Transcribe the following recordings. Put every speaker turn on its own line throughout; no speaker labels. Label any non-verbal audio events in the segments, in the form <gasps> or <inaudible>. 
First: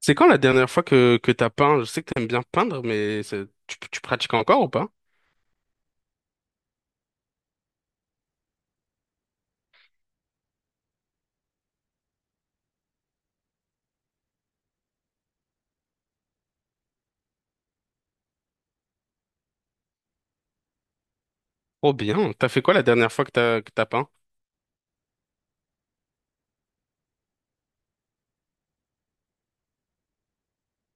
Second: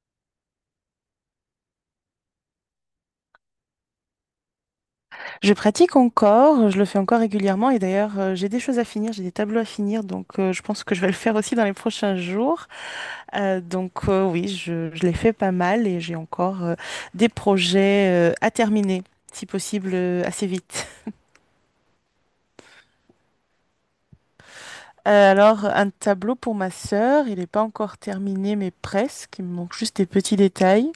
C'est quand la dernière fois que t'as peint? Je sais que t'aimes bien peindre, mais tu pratiques encore ou pas?
Je pratique encore, je le fais encore régulièrement et d'ailleurs j'ai des choses à finir, j'ai des tableaux à finir donc je pense que je vais le faire aussi dans les prochains jours. Oui, je l'ai fait pas mal et j'ai encore des projets à terminer, si possible assez vite.
Oh bien. T'as fait quoi la dernière fois que t'as peint?
Alors un tableau pour ma sœur, il n'est pas encore terminé mais presque, il me manque juste des petits détails.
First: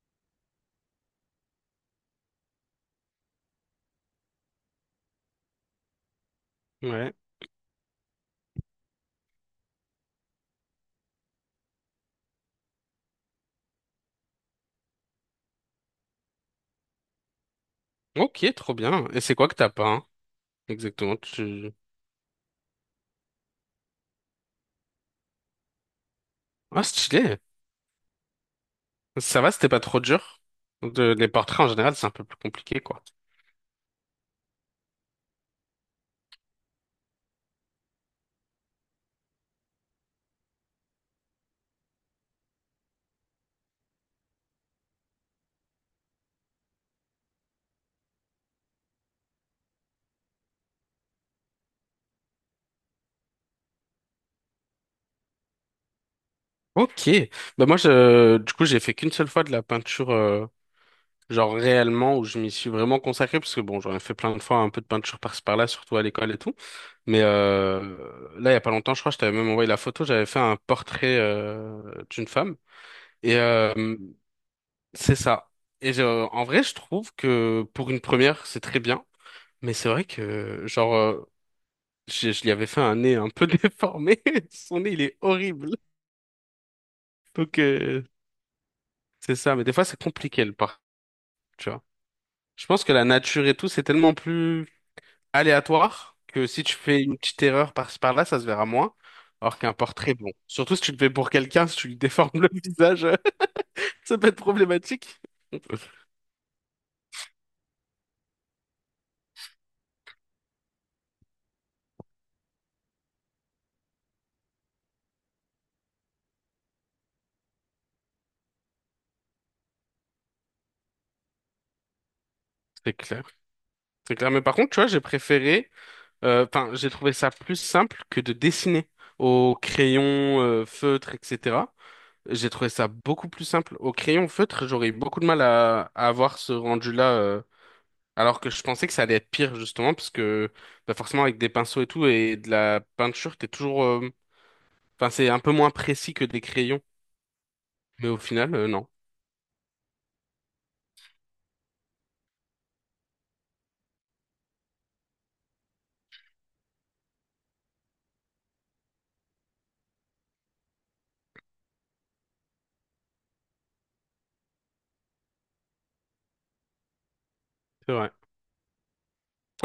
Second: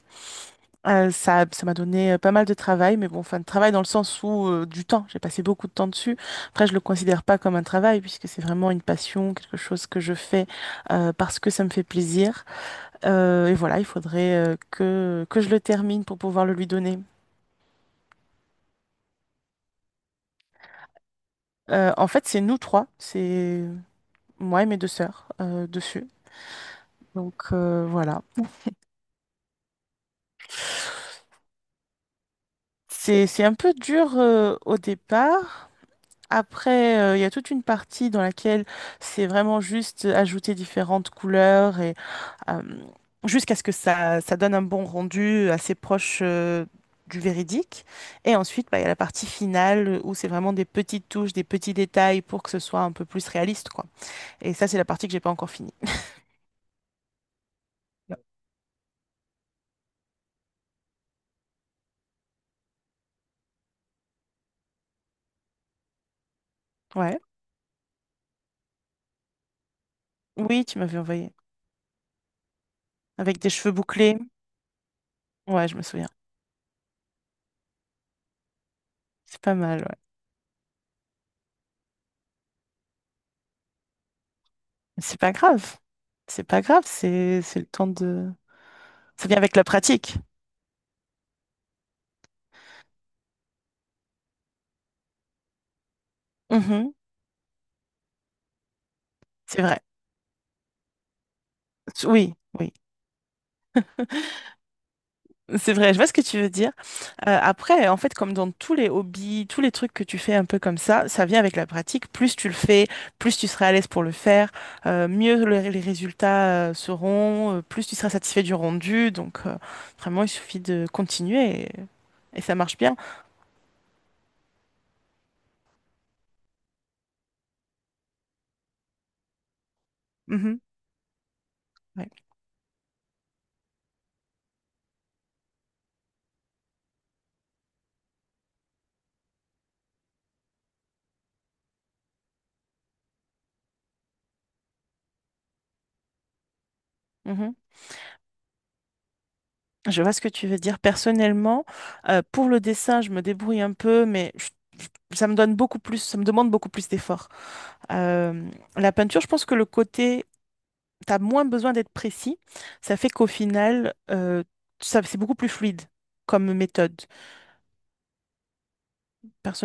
Ça m'a donné pas mal de travail, mais bon, enfin, de travail dans le sens où du temps, j'ai passé beaucoup de temps dessus. Après, je le
Ouais.
considère pas comme un travail puisque c'est vraiment une passion, quelque chose que je fais parce que ça me fait plaisir. Et voilà, il faudrait que je le termine pour pouvoir le lui donner.
Ok, trop bien. Et c'est quoi que t'as peint? Exactement. Tu...
En fait, c'est nous trois, c'est moi et mes deux sœurs dessus.
Ah, stylé.
Voilà.
Ça va, c'était pas trop dur. Les portraits en général, c'est un peu plus compliqué, quoi.
C'est un peu dur au départ. Après, il y a toute une partie dans laquelle c'est vraiment juste ajouter différentes couleurs et euh, jusqu'à ce que ça donne un bon rendu assez proche du véridique. Et ensuite, bah, il y a la partie finale où c'est vraiment des petites touches, des petits détails pour que ce soit un peu plus réaliste, quoi. Et ça, c'est la partie que j'ai pas encore finie.
Ok. Bah moi, du coup, j'ai fait qu'une seule fois de la peinture, genre réellement, où je m'y suis vraiment consacré, parce que bon, j'en ai fait plein de fois un peu de peinture par-ci par-là, surtout à l'école et tout.
Ouais.
Mais là, il y a pas longtemps, je crois, je t'avais même envoyé la photo. J'avais fait un
Oui, tu m'avais
portrait
envoyé.
d'une femme. Et
Avec des cheveux bouclés.
c'est ça.
Ouais, je me
Et
souviens.
en vrai, je trouve que pour une première, c'est très bien.
C'est pas
Mais
mal,
c'est
ouais.
vrai que, genre, je lui avais fait un nez un peu <laughs> déformé. Son nez, il est
C'est pas
horrible.
grave. C'est pas grave,
Donc,
c'est le temps de… Ça
c'est
vient avec
ça.
la
Mais des fois, c'est
pratique.
compliqué, le portrait, tu vois. Je pense que la nature et tout, c'est tellement plus aléatoire que si tu fais une petite erreur par-ci par-là, ça se verra moins. Alors
C'est
qu'un
vrai.
portrait, bon. Surtout si tu le fais pour quelqu'un, si tu lui déformes
Oui,
le <laughs>
oui.
visage, <laughs> ça peut être problématique.
C'est vrai, je vois ce que tu veux dire. Après, en fait, comme dans tous les hobbies, tous les trucs que tu fais un peu comme ça vient avec la pratique. Plus tu le fais, plus tu seras à l'aise pour le faire, mieux les résultats seront, plus tu seras satisfait du rendu. Vraiment, il suffit de continuer et ça marche
C'est
bien.
clair. C'est clair. Mais par contre, tu vois, j'ai préféré, enfin, j'ai trouvé ça plus simple que de dessiner au crayon,
Mhm.
feutre, etc.
Ouais.
J'ai trouvé ça beaucoup plus simple. Au crayon feutre, j'aurais eu beaucoup de mal à avoir ce rendu-là, alors que je pensais que ça allait être pire, justement, parce que bah, forcément, avec des pinceaux et tout, et de la peinture, t'es toujours, enfin, c'est un peu moins précis que des crayons,
Mhm.
mais au final, non,
Je vois ce que tu veux dire. Personnellement, pour le dessin, je me débrouille un peu, mais ça me donne beaucoup plus, ça me demande beaucoup plus d'efforts. Euh, la peinture, je pense que le côté, tu as moins besoin d'être précis. Ça fait qu'au final, ça, c'est beaucoup plus fluide comme méthode.
c'est vrai.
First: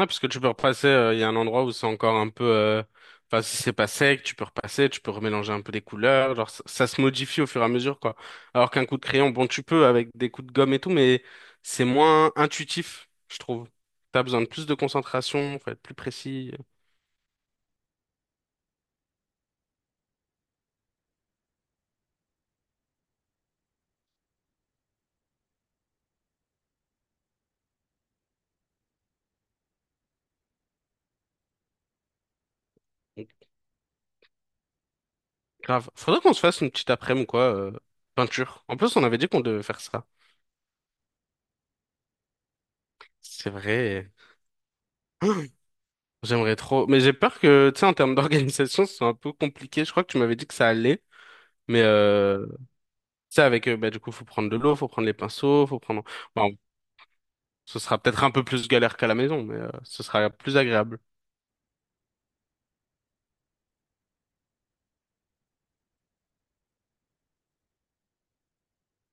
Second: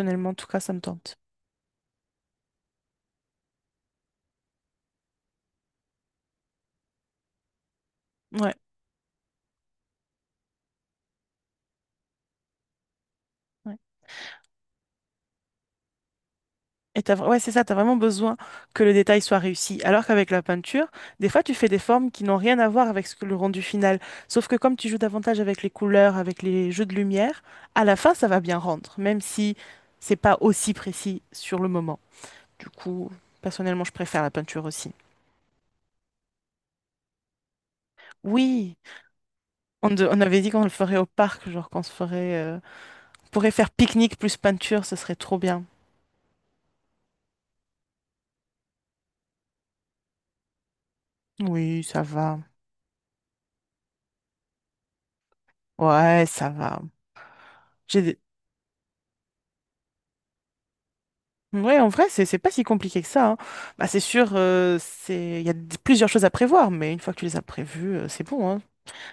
Ouais, parce que
en
tu
tout
peux
cas, ça me
repasser,
tente.
il y a un endroit où c'est encore un peu, enfin, si c'est pas sec, tu peux repasser, tu peux remélanger un peu les couleurs, genre ça, ça se modifie au fur et à mesure, quoi.
Ouais.
Alors qu'un coup de crayon, bon, tu peux avec des coups de gomme et tout, mais c'est moins intuitif, je trouve.
Ouais.
T'as besoin de plus de concentration, faut être plus précis.
Et t'as, ouais, c'est ça, t'as vraiment besoin que le détail soit réussi. Alors qu'avec la peinture, des fois, tu fais des formes qui n'ont rien à voir avec ce que le rendu final. Sauf que comme tu joues davantage avec les couleurs, avec les jeux de lumière, à la fin, ça va bien rendre, même si c'est pas aussi précis sur le moment. Du coup,
Donc,
personnellement, je préfère la peinture aussi.
Grave. Faudrait qu'on se fasse une petite après-midi ou quoi, peinture.
Oui,
En plus, on avait dit qu'on devait faire
on,
ça.
de- on avait dit qu'on le ferait au parc, genre qu'on se ferait, on
C'est
pourrait faire
vrai.
pique-nique plus peinture, ce serait trop
<gasps>
bien.
J'aimerais trop. Mais j'ai peur que, tu sais, en termes <laughs> d'organisation, ce soit un peu compliqué. Je crois que tu m'avais dit que ça allait. Mais,
Oui, ça va.
tu sais, avec, bah, du coup, faut prendre de l'eau, faut prendre les pinceaux, faut prendre.
Ouais, ça
Bon,
va.
ce sera
J'ai
peut-être un peu plus galère qu'à la maison, mais ce sera plus agréable.
Ouais, en vrai, c'est pas si compliqué que ça, hein. Bah, c'est sûr, c'est il y a plusieurs choses à prévoir, mais une fois que tu les as prévues, c'est bon, hein.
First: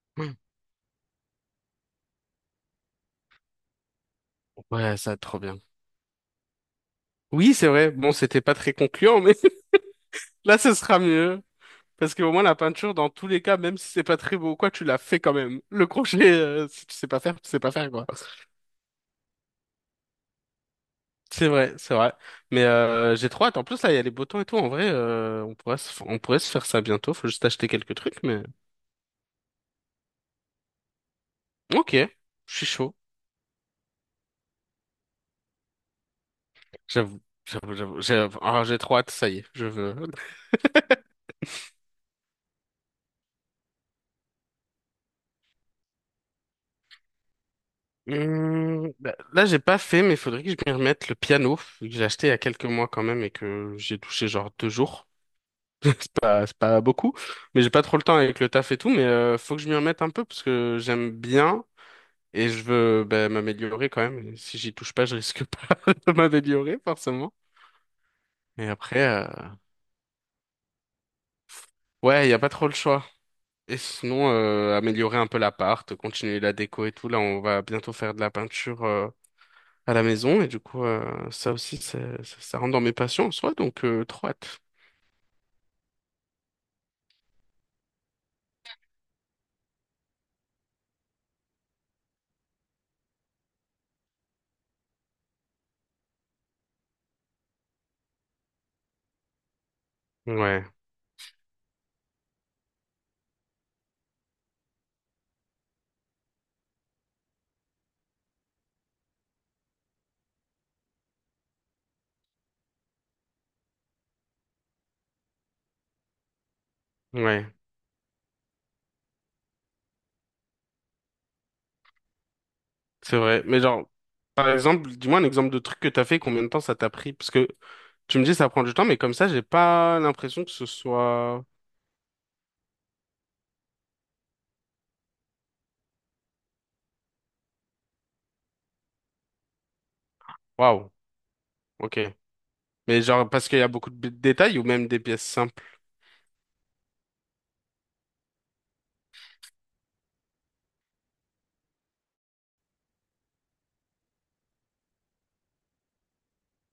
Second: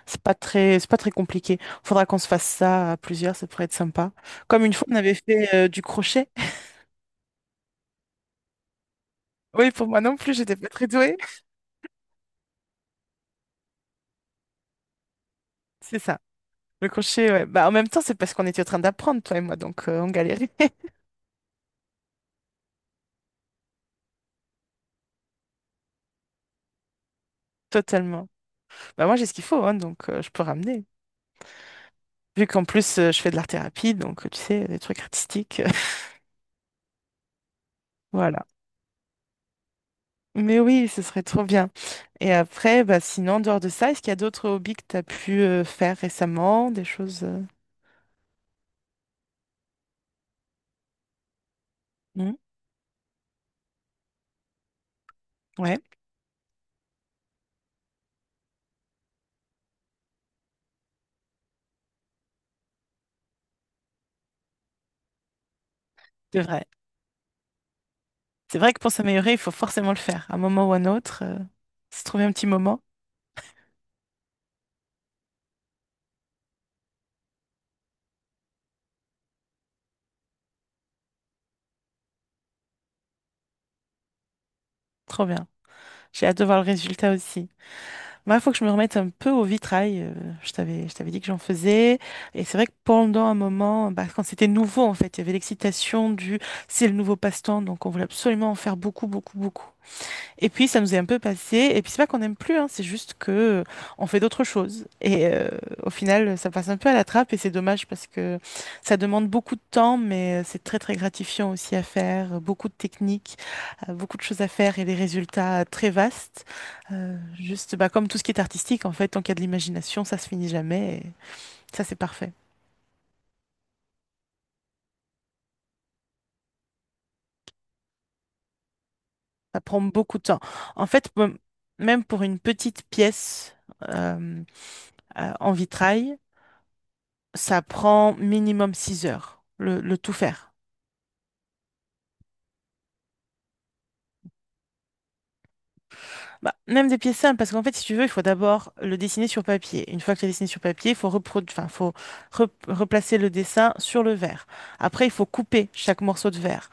C'est pas très compliqué. Faudra qu'on se fasse ça à plusieurs, ça pourrait être sympa. Comme une fois,
Ouais,
on
ça va
avait
être trop
fait
bien.
du crochet. <laughs>
Oui, c'est vrai. Bon, c'était pas très concluant, mais
Oui, pour moi non plus,
<laughs>
j'étais
là,
pas
ce
très
sera
douée.
mieux. Parce que au moins, la peinture, dans tous les cas, même si c'est pas très beau, ou quoi, tu l'as fait quand même. Le
C'est ça.
crochet, si
Le
tu sais pas
crochet,
faire,
ouais.
tu sais
Bah, en
pas
même
faire,
temps,
quoi.
c'est parce qu'on était en train d'apprendre, toi et moi, donc on galérait <laughs>
C'est vrai, c'est vrai. Mais j'ai trop hâte. En plus, là, il y a les beaux temps et tout. En vrai, on pourrait se faire ça bientôt. Faut juste acheter quelques trucs,
totalement.
mais...
Bah, moi, j'ai ce qu'il faut, hein, donc je peux ramener.
Ok,
Vu
je
qu'en
suis chaud.
plus, je fais de l'art-thérapie, donc tu sais, des trucs artistiques.
J'avoue, j'avoue, j'avoue.
<laughs>
J'ai
Voilà.
ah, j'ai trop hâte, ça y est, je veux.
Mais oui, ce serait trop bien. Et après, bah, sinon, en dehors de ça, est-ce qu'il y a d'autres hobbies que tu as pu faire récemment, des choses…
Bah, là, j'ai pas fait, mais il faudrait que je m'y remette. Le piano, que j'ai acheté il y
Hmm.
a quelques mois quand même et que j'ai touché genre 2 jours.
Ouais,
<laughs> C'est pas beaucoup, mais j'ai pas trop le temps avec le taf et tout. Mais faut que je m'y remette un peu parce que j'aime bien. Et je veux ben, m'améliorer quand même. Et si j'y touche pas, je risque <laughs> pas de
c'est vrai.
m'améliorer forcément.
C'est
Et
vrai que pour
après,
s'améliorer, il faut forcément le faire, à un moment ou un autre. Se trouver
ouais, il
un
y a
petit
pas trop le
moment,
choix. Et sinon, améliorer un peu l'appart, continuer la déco et tout. Là, on va bientôt faire de la peinture à la maison. Et du coup, ça aussi, ça rentre dans mes passions en soi. Donc, trop hâte.
trop bien. J'ai hâte de voir le résultat aussi. Moi, il faut que je me remette un peu au vitrail. Je t'avais dit que j'en faisais. Et c'est vrai que pendant un moment, bah, quand c'était nouveau, en fait, il y avait l'excitation du… C'est le nouveau passe-temps, donc on voulait absolument en faire beaucoup, beaucoup, beaucoup. Et
Ouais,
puis ça nous est un peu passé. Et puis c'est pas qu'on n'aime plus, hein, c'est juste que on fait d'autres choses. Et au final, ça passe un peu à la trappe et c'est dommage parce que ça demande beaucoup de temps, mais c'est très très gratifiant aussi à faire. Beaucoup de techniques, beaucoup de choses à faire et des résultats très vastes.
ouais,
Juste bah, comme tout ce qui est artistique, en fait, tant qu'il y a de l'imagination, ça se finit jamais. Et ça c'est parfait.
c'est vrai. Mais genre, par exemple, dis-moi un exemple de truc que t'as fait, combien de temps ça t'a pris? Parce que tu me dis ça prend du temps, mais comme ça, j'ai
Ça prend
pas
beaucoup de temps.
l'impression que ce
En fait,
soit...
même pour une petite pièce euh, en vitrail. Ça prend minimum 6 heures, le tout faire.
Waouh, ok. Mais genre, parce qu'il y a beaucoup de détails ou même des pièces simples.
Bah, même des pièces simples, parce qu'en fait, si tu veux, il faut d'abord le dessiner sur papier. Une fois que tu as dessiné sur papier, enfin, faut replacer le dessin sur le verre. Après, il faut couper chaque morceau de verre.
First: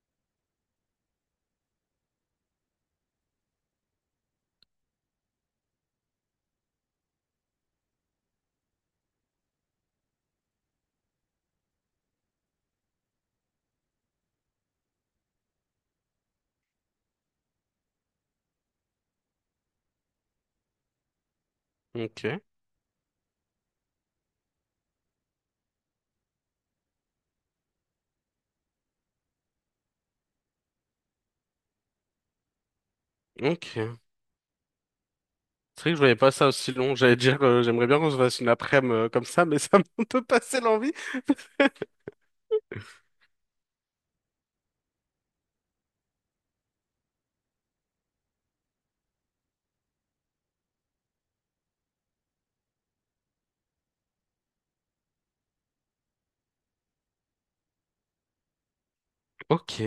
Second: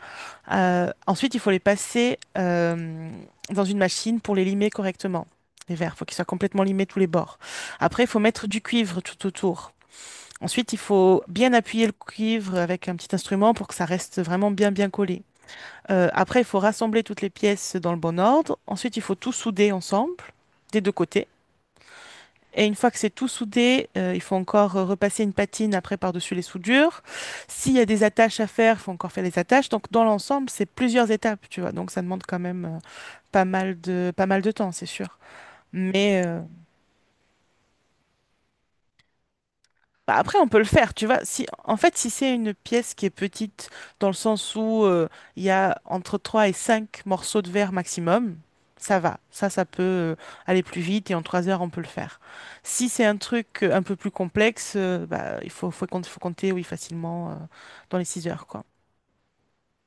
Ensuite, il faut les passer dans une machine pour les limer correctement. Les verres, il faut qu'ils soient complètement limés tous les bords. Après, il faut mettre du cuivre tout autour. Ensuite, il faut bien appuyer le cuivre avec un petit instrument pour que ça reste vraiment bien bien collé. Après, il faut rassembler toutes les pièces dans le bon ordre. Ensuite, il faut tout souder ensemble, des deux côtés.
Ok.
Et une fois que c'est tout soudé, il faut encore repasser une patine après par-dessus les soudures. S'il y a des attaches à faire, il faut encore faire les attaches. Donc, dans l'ensemble, c'est plusieurs étapes, tu vois. Donc, ça demande quand même
Ok.
pas mal de temps, c'est sûr.
C'est vrai que je voyais
Mais,
pas ça aussi long. J'allais dire, j'aimerais bien qu'on se fasse une après-midi comme ça, mais <laughs> ça m'a un
bah,
peu
après, on peut
passé
le
l'envie.
faire, tu vois. Si, en fait, si c'est une pièce qui est petite, dans le sens où il y a entre 3 et 5 morceaux de verre maximum, ça va. Ça peut aller plus vite et en 3 heures, on peut le faire. Si c'est un truc un peu plus complexe, bah, il faut compter, oui, facilement dans les 6 heures, quoi.
Ok.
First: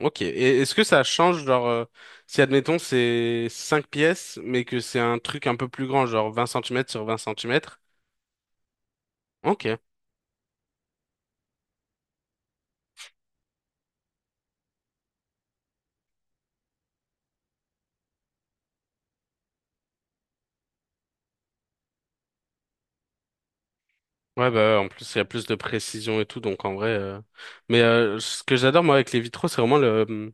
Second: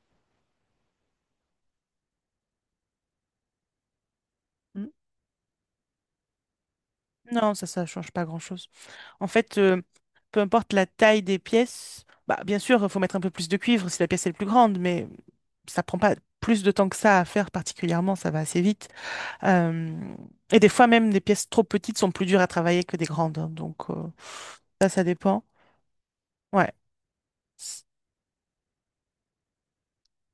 Ok. Et est-ce que ça change, genre, si admettons c'est 5 pièces, mais que
Mm.
c'est un truc un peu plus grand, genre vingt centimètres sur vingt
Non, ça,
centimètres
ça change pas grand-chose. En fait,
Ok.
peu importe la taille des pièces, bah, bien sûr, il faut mettre un peu plus de cuivre si la pièce est plus grande, mais ça prend pas plus de temps que ça à faire particulièrement, ça va assez vite. Euh, et des fois même, des pièces trop petites sont plus dures à travailler que des grandes, hein, donc
Ouais, bah,
ça,
en
ça
plus, il y a
dépend.
plus de précision et tout, donc
Ouais,
en vrai. Mais
c'est
ce que j'adore, moi, avec les vitraux, c'est vraiment le,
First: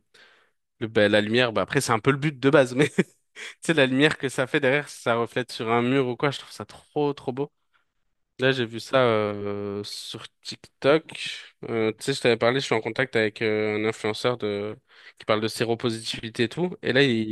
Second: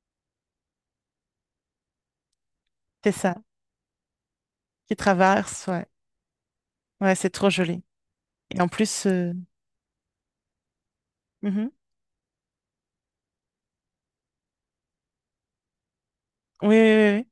le, bah, la lumière. Bah, après, c'est un peu le but de base, <laughs> mais
ça.
sais, la lumière que ça fait derrière,
Qui
ça reflète
traverse,
sur un
ouais.
mur ou quoi, je trouve ça trop,
Ouais, c'est
trop
trop
beau.
joli.
Là,
Et
j'ai
en
vu ça
plus,
sur TikTok.
mhm.
Tu sais, je t'avais parlé, je suis en contact avec un influenceur de... qui parle de séropositivité et
Oui,
tout.
oui,
Et là, il,
oui, oui.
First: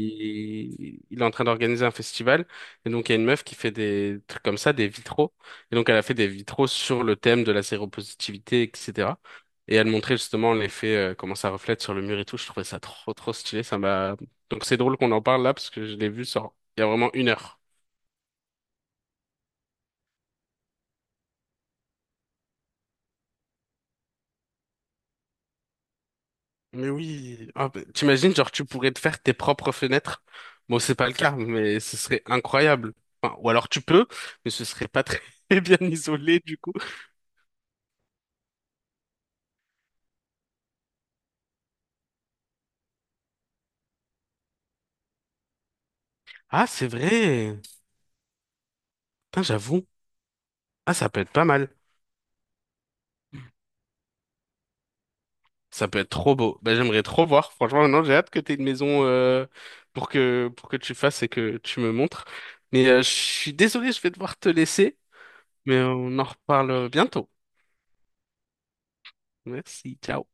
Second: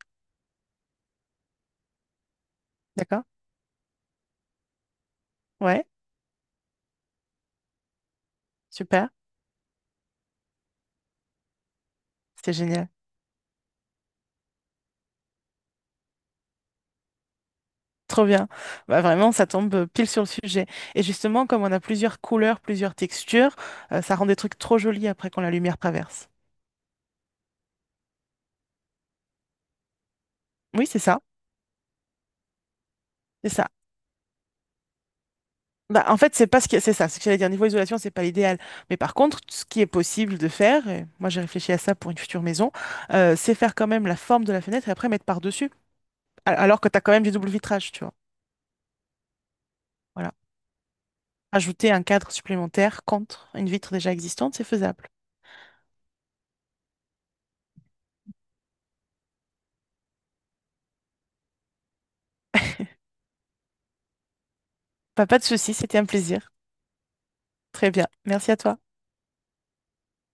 il est en train d'organiser un festival. Et donc, il y a
D'accord.
une meuf qui fait des trucs comme ça, des vitraux. Et
Ouais,
donc, elle a fait des vitraux sur le thème de la séropositivité,
super.
etc. Et elle montrait justement l'effet, comment ça reflète sur le mur et tout. Je
C'est
trouvais ça
génial.
trop, trop stylé. Ça m'a... Donc, c'est drôle qu'on en parle là, parce que je l'ai vu sur... il y a vraiment une heure.
Trop bien. Bah, vraiment, ça tombe pile sur le sujet. Et justement, comme on a plusieurs couleurs, plusieurs textures, ça rend des trucs trop jolis après quand la lumière traverse.
Mais oui, ah, bah, t'imagines, genre tu pourrais te faire tes propres fenêtres. Bon,
Oui,
c'est
c'est
pas le
ça.
cas, mais ce serait incroyable. Enfin,
C'est
ou
ça.
alors tu peux, mais ce serait pas très <laughs> bien
Bah, en fait,
isolé
c'est
du
pas ce
coup.
qui… c'est ça. Ce que j'allais dire, niveau isolation, c'est pas l'idéal. Mais par contre, ce qui est possible de faire, et moi j'ai réfléchi à ça pour une future maison, c'est faire quand même la forme de la fenêtre et après mettre par-dessus.
Ah,
Alors
c'est
que tu as quand même du double
vrai.
vitrage, tu vois.
Putain, j'avoue.
Voilà.
Ah, ça peut être pas mal.
Ajouter un cadre supplémentaire contre une vitre déjà existante, c'est faisable.
Ça peut être trop beau. Bah, j'aimerais trop voir. Franchement, maintenant, j'ai hâte que t'aies une maison pour que tu fasses et que tu me montres. Mais je suis désolé, je vais devoir te laisser,
Bah, pas de souci,
mais
c'était un
on en
plaisir.
reparle bientôt.
Très bien. Merci à toi.
Merci, ciao.